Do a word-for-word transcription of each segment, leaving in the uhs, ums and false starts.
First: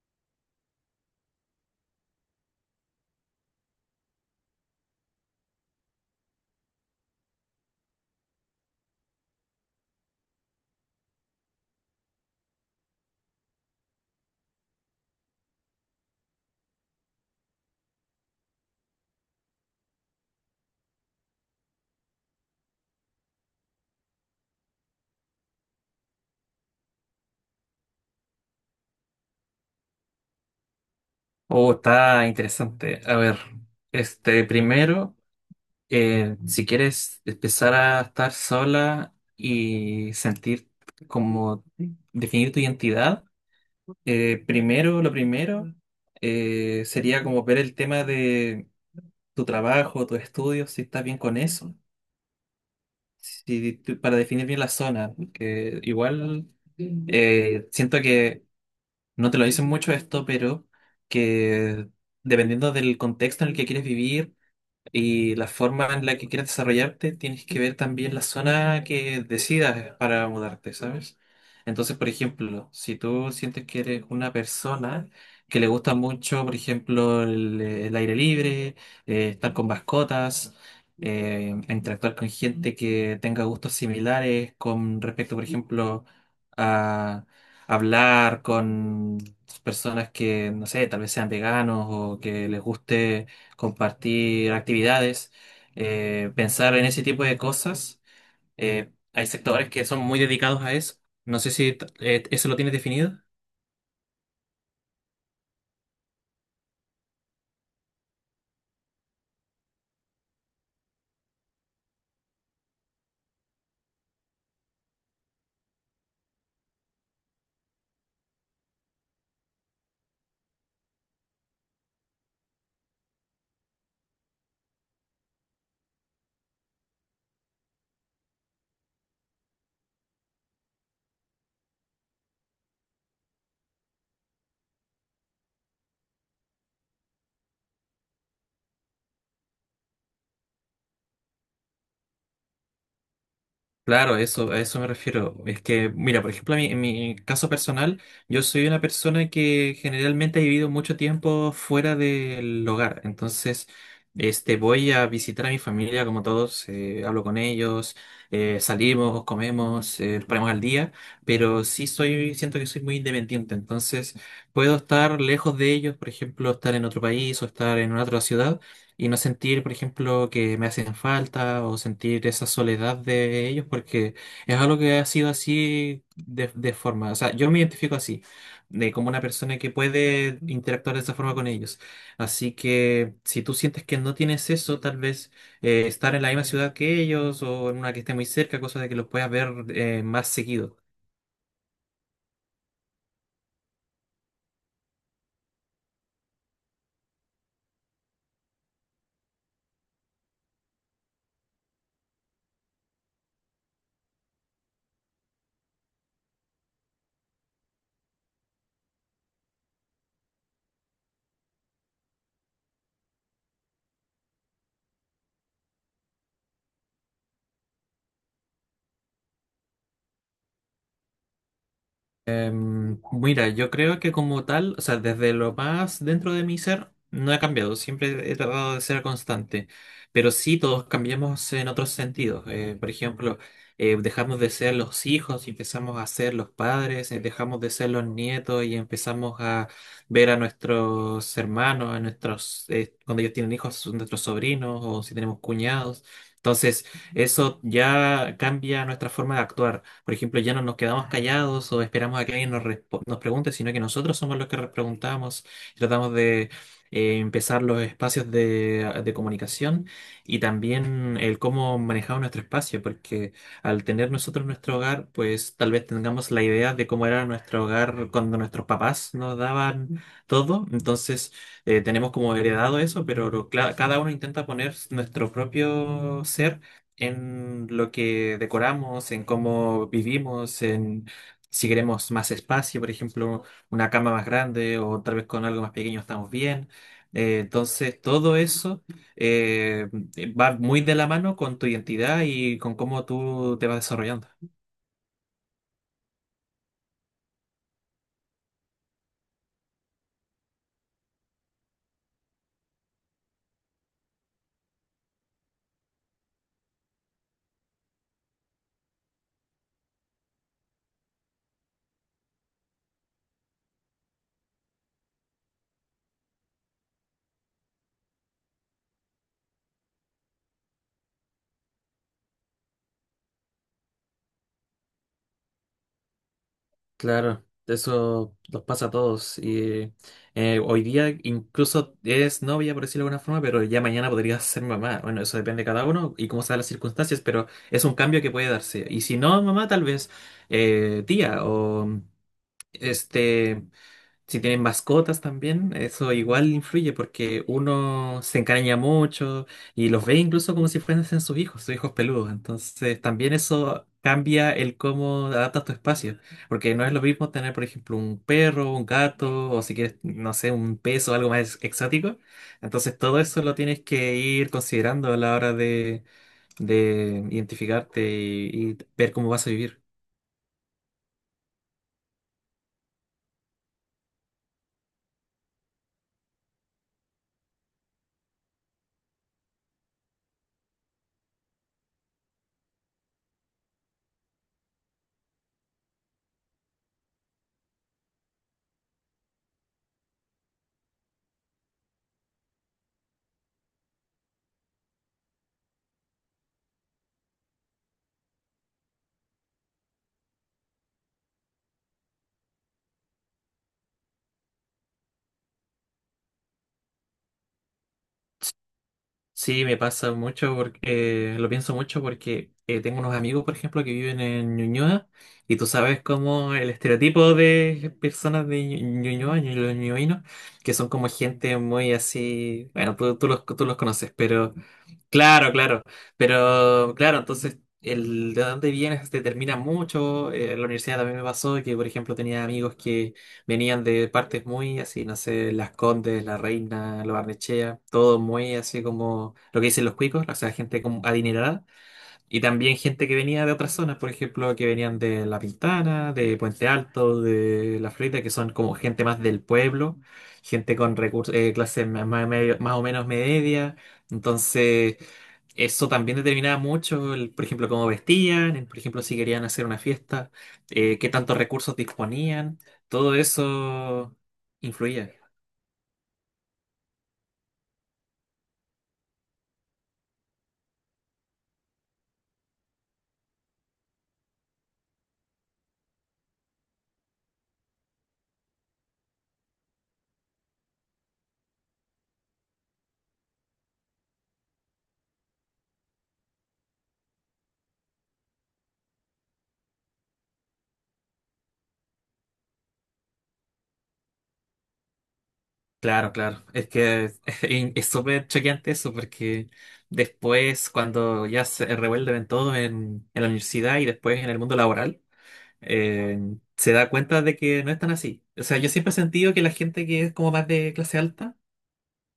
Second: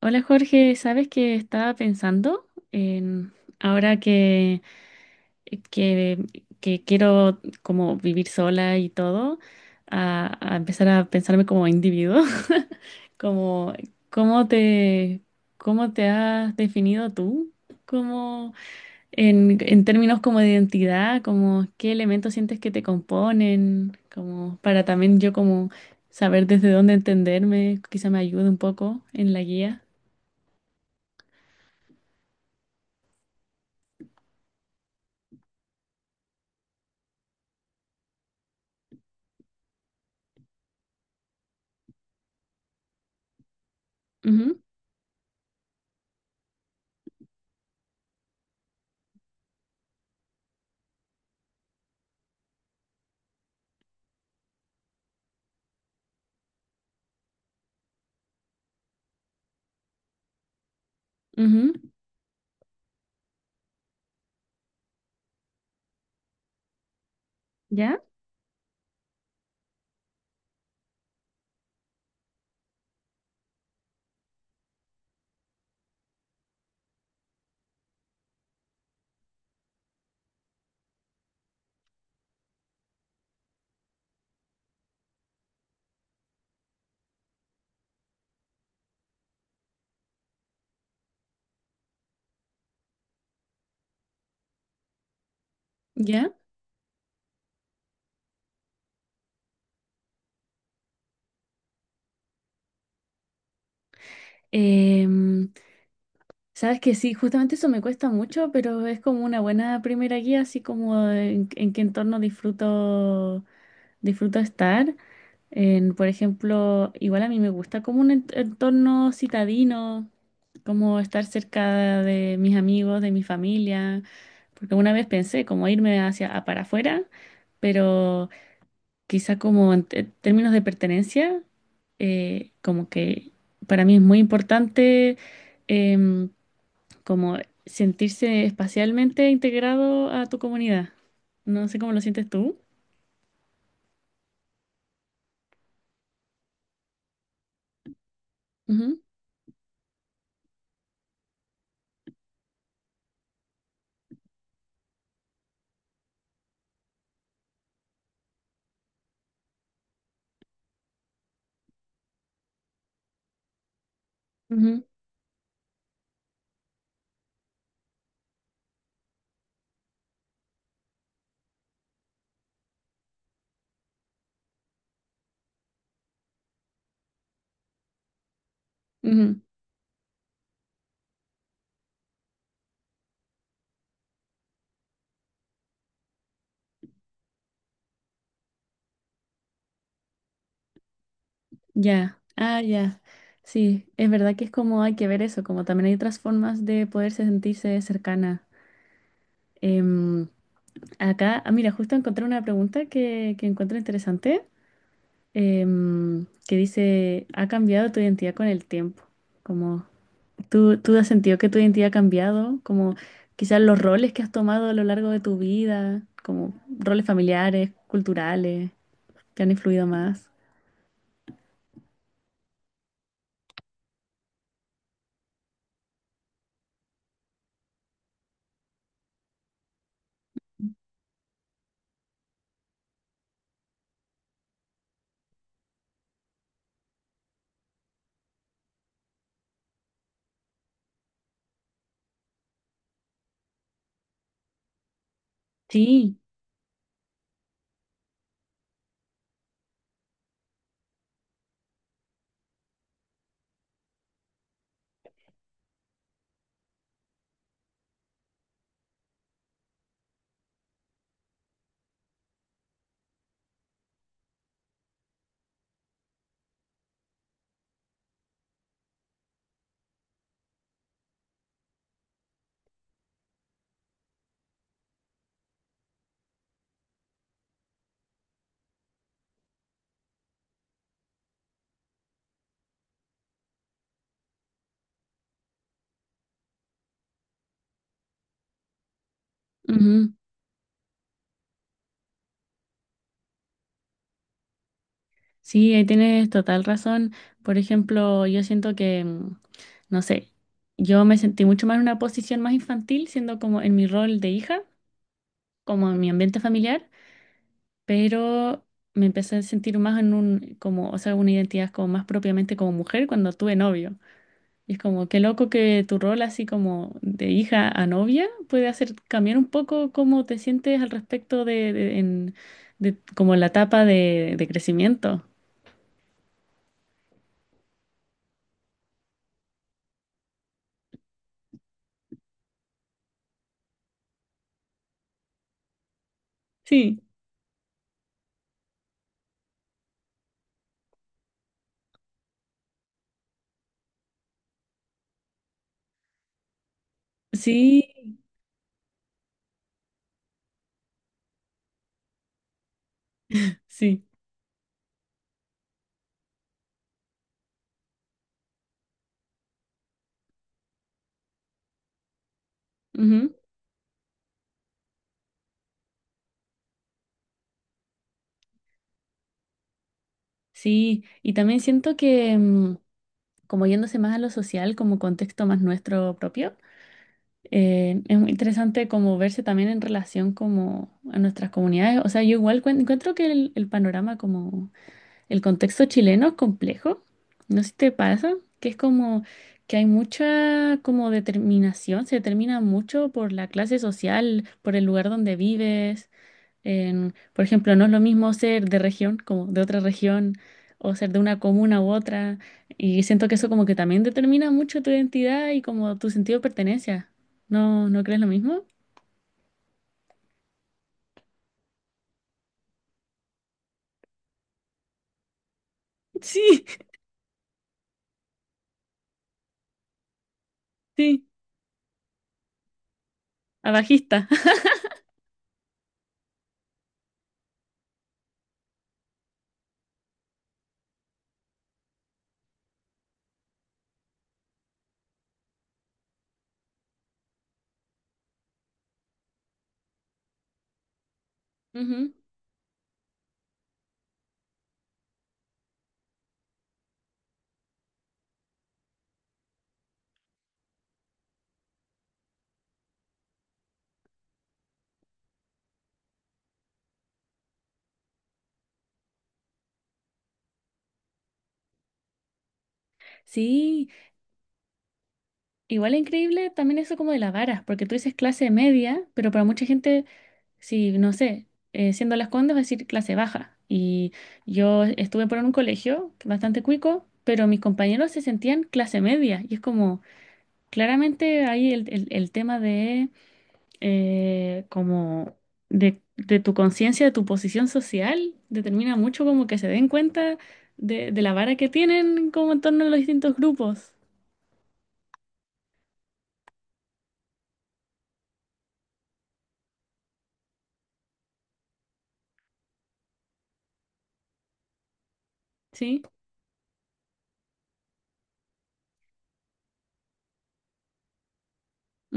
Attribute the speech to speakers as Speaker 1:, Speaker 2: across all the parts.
Speaker 1: Hola Jorge, ¿sabes que estaba pensando en ahora que, que, que quiero como vivir sola y todo, a, a empezar a pensarme como individuo? Como, ¿cómo te, cómo te has definido tú? Como en, en términos como de identidad, como qué elementos sientes que te componen, como para también yo como saber desde dónde entenderme, quizá me ayude un poco en la guía.
Speaker 2: Oh, está interesante. A ver, este primero, eh, si quieres empezar a estar sola y sentir como definir tu identidad, eh, primero, lo primero, eh, sería como ver el tema de tu trabajo, tus estudios, si estás bien con eso, si tú- para definir bien la zona, que igual eh, siento que no te lo dicen mucho esto, pero
Speaker 1: Ujú.
Speaker 2: que dependiendo del contexto en el que quieres vivir, y la forma en la que quieras desarrollarte, tienes que ver
Speaker 1: ¿Ya?
Speaker 2: también la zona que decidas para mudarte, ¿sabes? Entonces, por ejemplo, si tú sientes que eres una persona que le gusta mucho, por ejemplo, el, el aire libre, eh, estar con mascotas, eh, interactuar con gente que tenga gustos similares con respecto, por ejemplo, a hablar con personas que, no sé, tal vez sean veganos o que les guste compartir actividades,
Speaker 1: ¿Ya?
Speaker 2: eh, pensar en ese tipo de cosas. Eh, hay sectores que son muy dedicados a eso. No sé si t- eh, eso lo tienes definido.
Speaker 1: Em, sabes que sí, justamente eso me cuesta mucho, pero es como una buena primera guía, así como en, en qué entorno disfruto, disfruto estar. En, por ejemplo, igual a mí me gusta como un ent- entorno citadino, como estar cerca de mis amigos, de mi familia, porque una vez pensé como irme hacia a- para afuera, pero quizá como en te- términos de pertenencia, eh, como que para mí es muy importante em, como sentirse espacialmente integrado a tu comunidad. No sé cómo lo sientes tú.
Speaker 2: Claro, eso, a eso me refiero. Es que, mira, por ejemplo, a mí- en mi caso personal, yo soy una
Speaker 1: Ujú.
Speaker 2: persona que generalmente ha vivido mucho tiempo fuera del hogar. Entonces, este, voy a visitar a mi familia, como todos, eh, hablo con ellos, eh, salimos, comemos, eh, nos ponemos al día, pero sí soy, siento que soy muy independiente. Entonces, puedo
Speaker 1: Ujú.
Speaker 2: estar lejos de ellos, por ejemplo, estar en otro país o estar en una otra ciudad y no sentir, por ejemplo, que me hacen falta o sentir esa soledad de ellos, porque es algo que ha sido así de, de forma, o sea, yo me identifico así, de como una
Speaker 1: Ujú.
Speaker 2: persona que puede interactuar de esa forma con ellos. Así que si tú sientes que no tienes eso, tal vez eh, estar en la misma ciudad que ellos o en una que esté muy cerca, cosa de que los puedas ver eh, más seguido.
Speaker 1: Ya, ah, ya. Sí, es verdad que es como hay que ver eso, como también hay otras formas de poderse sentirse cercana. Em, Acá, ah, mira, justo encontré una pregunta que, que encuentro interesante. Em, que dice, ha cambiado tu identidad con el tiempo. Como tú, tú has sentido que tu identidad ha cambiado, como quizás los roles que has tomado a lo largo de tu vida, como roles familiares, culturales, que han influido más.
Speaker 2: Em, mira, yo creo que como tal, o sea, desde lo más dentro de mi ser, no he cambiado, siempre he tratado de ser constante, pero sí todos cambiamos en otros sentidos. Eh, por ejemplo, eh, dejamos de ser los hijos y empezamos a ser los padres, eh, dejamos de ser los nietos y empezamos a ver a nuestros hermanos, a nuestros, eh, cuando ellos tienen hijos, son nuestros sobrinos o si tenemos cuñados.
Speaker 1: Sí,
Speaker 2: Entonces, eso ya cambia nuestra forma de actuar. Por ejemplo, ya no nos quedamos callados o esperamos a que alguien nos, respo- nos pregunte, sino que nosotros somos los que re- preguntamos, tratamos de eh, empezar los espacios de, de comunicación, y también el cómo manejamos nuestro espacio, porque al tener nosotros nuestro hogar, pues tal vez tengamos la idea de cómo era nuestro hogar cuando nuestros papás nos daban todo, entonces eh, tenemos como heredado eso, pero lo- cla- cada uno intenta poner nuestro propio ser en lo que decoramos, en cómo vivimos, en si queremos más espacio, por ejemplo, una cama más grande o tal vez con algo más pequeño estamos bien. Eh, entonces, todo eso eh,
Speaker 1: ujú.
Speaker 2: va muy de la mano con tu identidad y con cómo tú te vas desarrollando.
Speaker 1: Sí, ahí tienes total razón. Por ejemplo, yo siento que, mm, no sé, yo me sentí mucho más en una posición más infantil, siendo como en mi rol de hija, como en mi ambiente familiar, pero me empecé a sentir más en un, como, o sea, una identidad como más propiamente como mujer cuando tuve novio. Y es como, qué loco que tu rol así como de hija a novia puede hacer cambiar un poco cómo te sientes al respecto de, de- en, de como la etapa de, de crecimiento.
Speaker 2: Claro, eso nos pasa a todos. Y eh, hoy día incluso eres novia, por decirlo de alguna forma, pero ya mañana podrías ser mamá. Bueno, eso depende de cada uno y cómo sean las
Speaker 1: Sí,
Speaker 2: circunstancias, pero es un cambio que puede darse. Y si no, mamá, tal vez eh, tía o este si tienen mascotas también, eso igual influye porque
Speaker 1: sí,
Speaker 2: uno se encariña mucho y los ve incluso como si fuesen sus hijos, sus hijos peludos. Entonces también eso
Speaker 1: sí.
Speaker 2: cambia el cómo adaptas tu espacio, porque no es lo mismo tener, por ejemplo, un perro, un gato o si quieres, no sé, un pez o algo más exótico. Entonces todo
Speaker 1: Ujú.
Speaker 2: eso lo tienes que ir considerando a la hora de, de identificarte y y ver cómo vas a vivir.
Speaker 1: Sí, y también siento que mm, como yéndose más a lo social, como contexto más nuestro propio. Eh, es muy interesante como verse también en relación como a nuestras comunidades. O sea, yo igual cuen- encuentro que el, el panorama como el contexto chileno es complejo. No sé si te pasa, que es como que hay mucha como determinación, se determina mucho por la clase social, por el lugar donde vives. En, por ejemplo, no es lo mismo ser de región, como de otra región, o ser de una comuna u otra, y siento que eso como que también determina mucho tu identidad y como tu sentido de pertenencia. ¿No, no crees lo mismo?
Speaker 2: Sí, me pasa mucho porque eh, lo pienso mucho porque eh, tengo unos amigos, por ejemplo, que viven en Ñuñoa y tú sabes cómo
Speaker 1: Sí.
Speaker 2: el estereotipo de personas de Ñu- Ñuñoa, Ñu- los ñuñoinos, que son como
Speaker 1: Sí,
Speaker 2: gente muy así, bueno, tú, tú los, tú los conoces,
Speaker 1: abajista.
Speaker 2: pero claro, claro. Pero claro, entonces el de dónde vienes determina mucho. Eh, en la universidad también me pasó que, por ejemplo, tenía amigos que venían de partes muy así, no sé, Las Condes, La Reina, Lo Barnechea, todo muy así como lo que dicen los cuicos, o sea, gente como adinerada.
Speaker 1: Ujú.
Speaker 2: Y también gente que venía de otras zonas, por ejemplo, que venían de La Pintana, de Puente Alto, de La Florida, que son como gente más del pueblo, gente con recursos, clases más, más medio- más o menos media. Entonces, eso también determinaba mucho, el- por ejemplo, cómo vestían, el- por ejemplo, si querían hacer una fiesta, eh, qué tantos recursos disponían, todo
Speaker 1: Sí,
Speaker 2: eso influía.
Speaker 1: igual es increíble también eso como de la vara, porque tú dices clase media, pero para mucha gente si, no sé, eh, siendo Las Condes, va a decir clase baja. Y yo estuve por un colegio bastante cuico, pero mis compañeros se sentían clase media. Y es como, claramente ahí el, el- el tema de, eh, como, de, de tu conciencia, de tu posición social, determina mucho como que se den cuenta de, de la vara que tienen como en torno a los distintos grupos.
Speaker 2: Claro, claro, es que es es súper choqueante eso porque después cuando ya se revuelven todos en, en la universidad y después en el mundo laboral,
Speaker 1: ¿Sí?
Speaker 2: eh, se da cuenta de que no es tan así. O sea, yo siempre he sentido que la gente que es como más de clase alta,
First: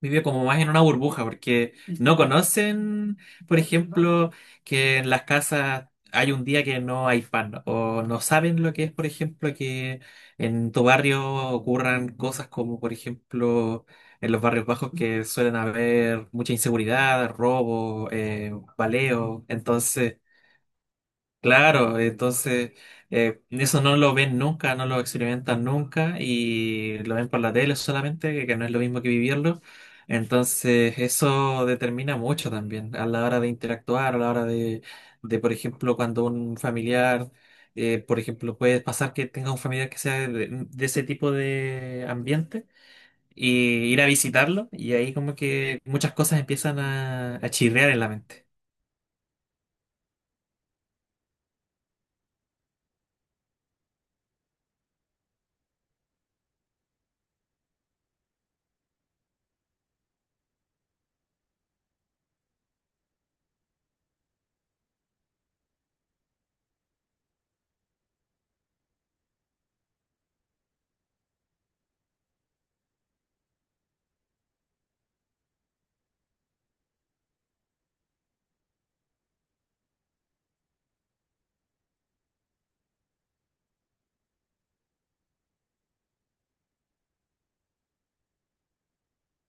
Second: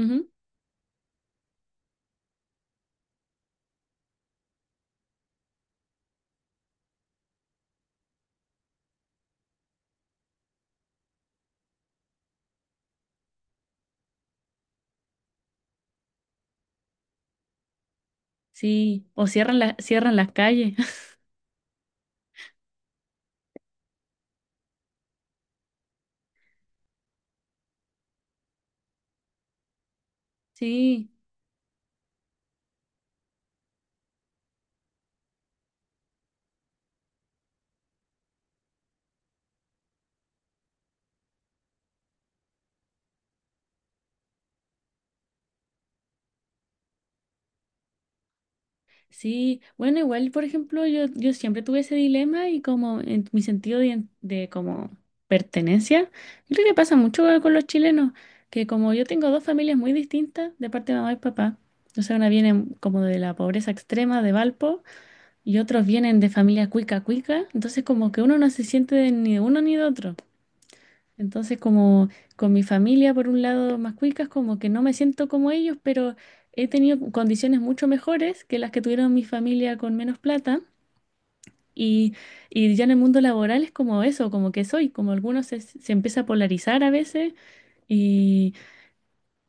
Speaker 2: vive como más en una burbuja, porque no conocen, por ejemplo, que en las casas hay un día que no hay pan, o no saben lo que es, por ejemplo, que en tu barrio ocurran cosas como, por ejemplo, en los barrios bajos que suelen haber mucha inseguridad, robo, eh,
Speaker 1: Sí. O
Speaker 2: baleo,
Speaker 1: cierran la- cierran
Speaker 2: entonces.
Speaker 1: las calles.
Speaker 2: Claro, entonces eh, eso no lo ven nunca, no lo experimentan nunca y lo ven por la tele solamente, que que no es lo mismo que vivirlo. Entonces
Speaker 1: Sí.
Speaker 2: eso determina mucho también a la hora de interactuar, a la hora de, de, por ejemplo, cuando un familiar, eh, por ejemplo, puede pasar que tenga un familiar que sea de, de ese tipo de ambiente y ir a visitarlo y ahí como que muchas cosas empiezan a, a chirrear en la mente.
Speaker 1: Sí, bueno, igual, por ejemplo, yo, yo siempre tuve ese dilema y como en mi sentido de, de como pertenencia, yo creo que pasa mucho con los chilenos, que como yo tengo dos familias muy distintas de parte de mamá y papá, o sea, una viene como de la pobreza extrema de Valpo y otros vienen de familia cuica cuica, entonces como que uno no se siente de ni de uno ni de otro. Entonces, como con mi familia, por un lado, más cuicas, como que no me siento como ellos, pero he tenido condiciones mucho mejores que las que tuvieron mi familia con menos plata. Y y ya en el mundo laboral es como eso, como que soy, como algunos se, se empieza a polarizar a veces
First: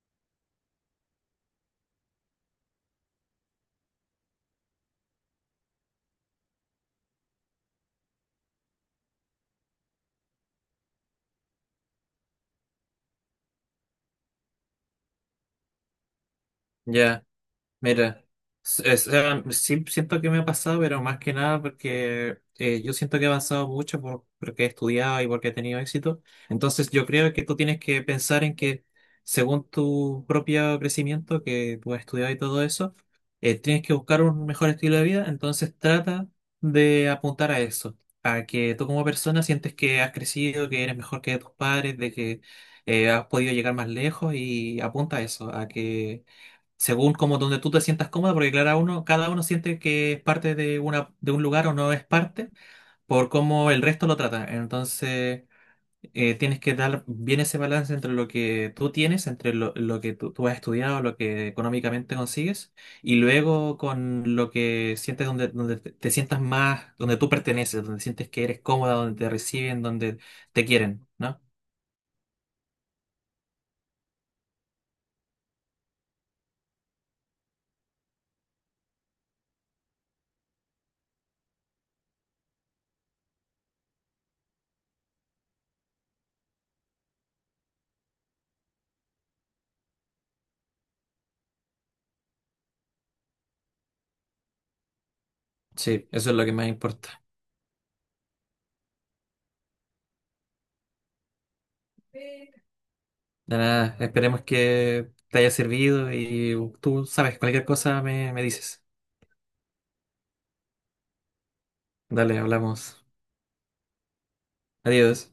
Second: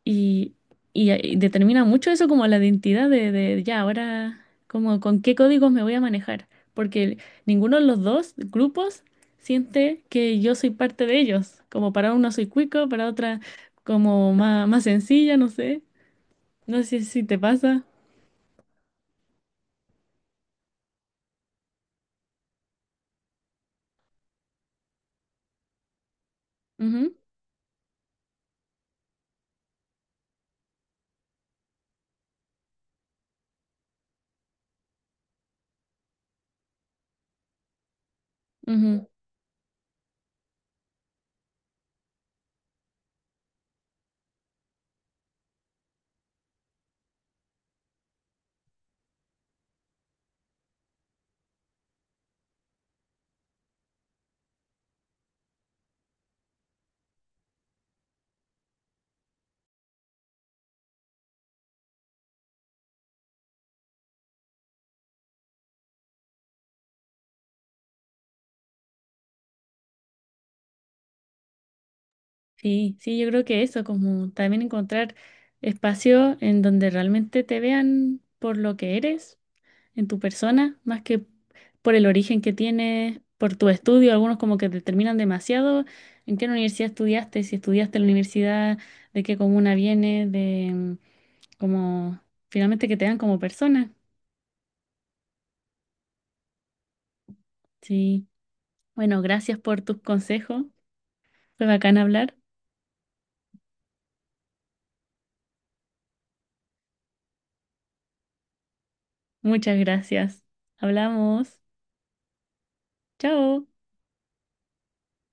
Speaker 1: y, y, eh, determina mucho eso como la identidad de, de ya ahora, como con qué códigos me voy a manejar, porque ninguno de los dos grupos siente que yo soy parte de ellos, como para una soy cuico, para otra como más, más sencilla, no sé, no sé si
Speaker 2: Ya.
Speaker 1: te pasa.
Speaker 2: Mira, s- es- eh, sí siento que me ha pasado, pero más que nada porque eh, yo siento que he avanzado mucho por, porque he estudiado y porque he tenido éxito. Entonces yo
Speaker 1: Ujú,
Speaker 2: creo que tú tienes que pensar en que según tu propio crecimiento, que tú has estudiado y todo eso, eh, tienes que buscar un mejor estilo de vida. Entonces trata de apuntar a eso, a que tú como
Speaker 1: ujú.
Speaker 2: persona sientes que has crecido, que eres mejor que tus padres, de que eh, has podido llegar más lejos y apunta a eso, a que según como donde tú te sientas cómodo, porque claro, uno, cada uno siente que es parte de una, de un lugar o no es parte por cómo el resto lo trata. Entonces, eh, tienes que dar bien ese balance entre lo que tú tienes, entre lo, lo que tú, tú has estudiado, lo que económicamente consigues, y luego con lo que sientes donde, donde te, te sientas más, donde tú perteneces, donde sientes que eres cómoda, donde te reciben, donde te quieren, ¿no?
Speaker 1: Sí, sí, yo creo que eso, como también encontrar espacio en donde realmente te vean por lo que eres en tu persona, más que por el origen que tienes, por tu estudio, algunos como que determinan demasiado en qué universidad estudiaste, si estudiaste en la universidad, de qué comuna vienes, de mm, como finalmente que te dan como persona.
Speaker 2: Sí, eso es lo que más importa.
Speaker 1: Sí. Bueno, gracias por tus consejos. Fue bacán hablar.
Speaker 2: De nada, esperemos que te haya servido y tú sabes, cualquier cosa me, me dices.
Speaker 1: Muchas gracias. Hablamos.
Speaker 2: Dale, hablamos.
Speaker 1: Chao.
Speaker 2: Adiós.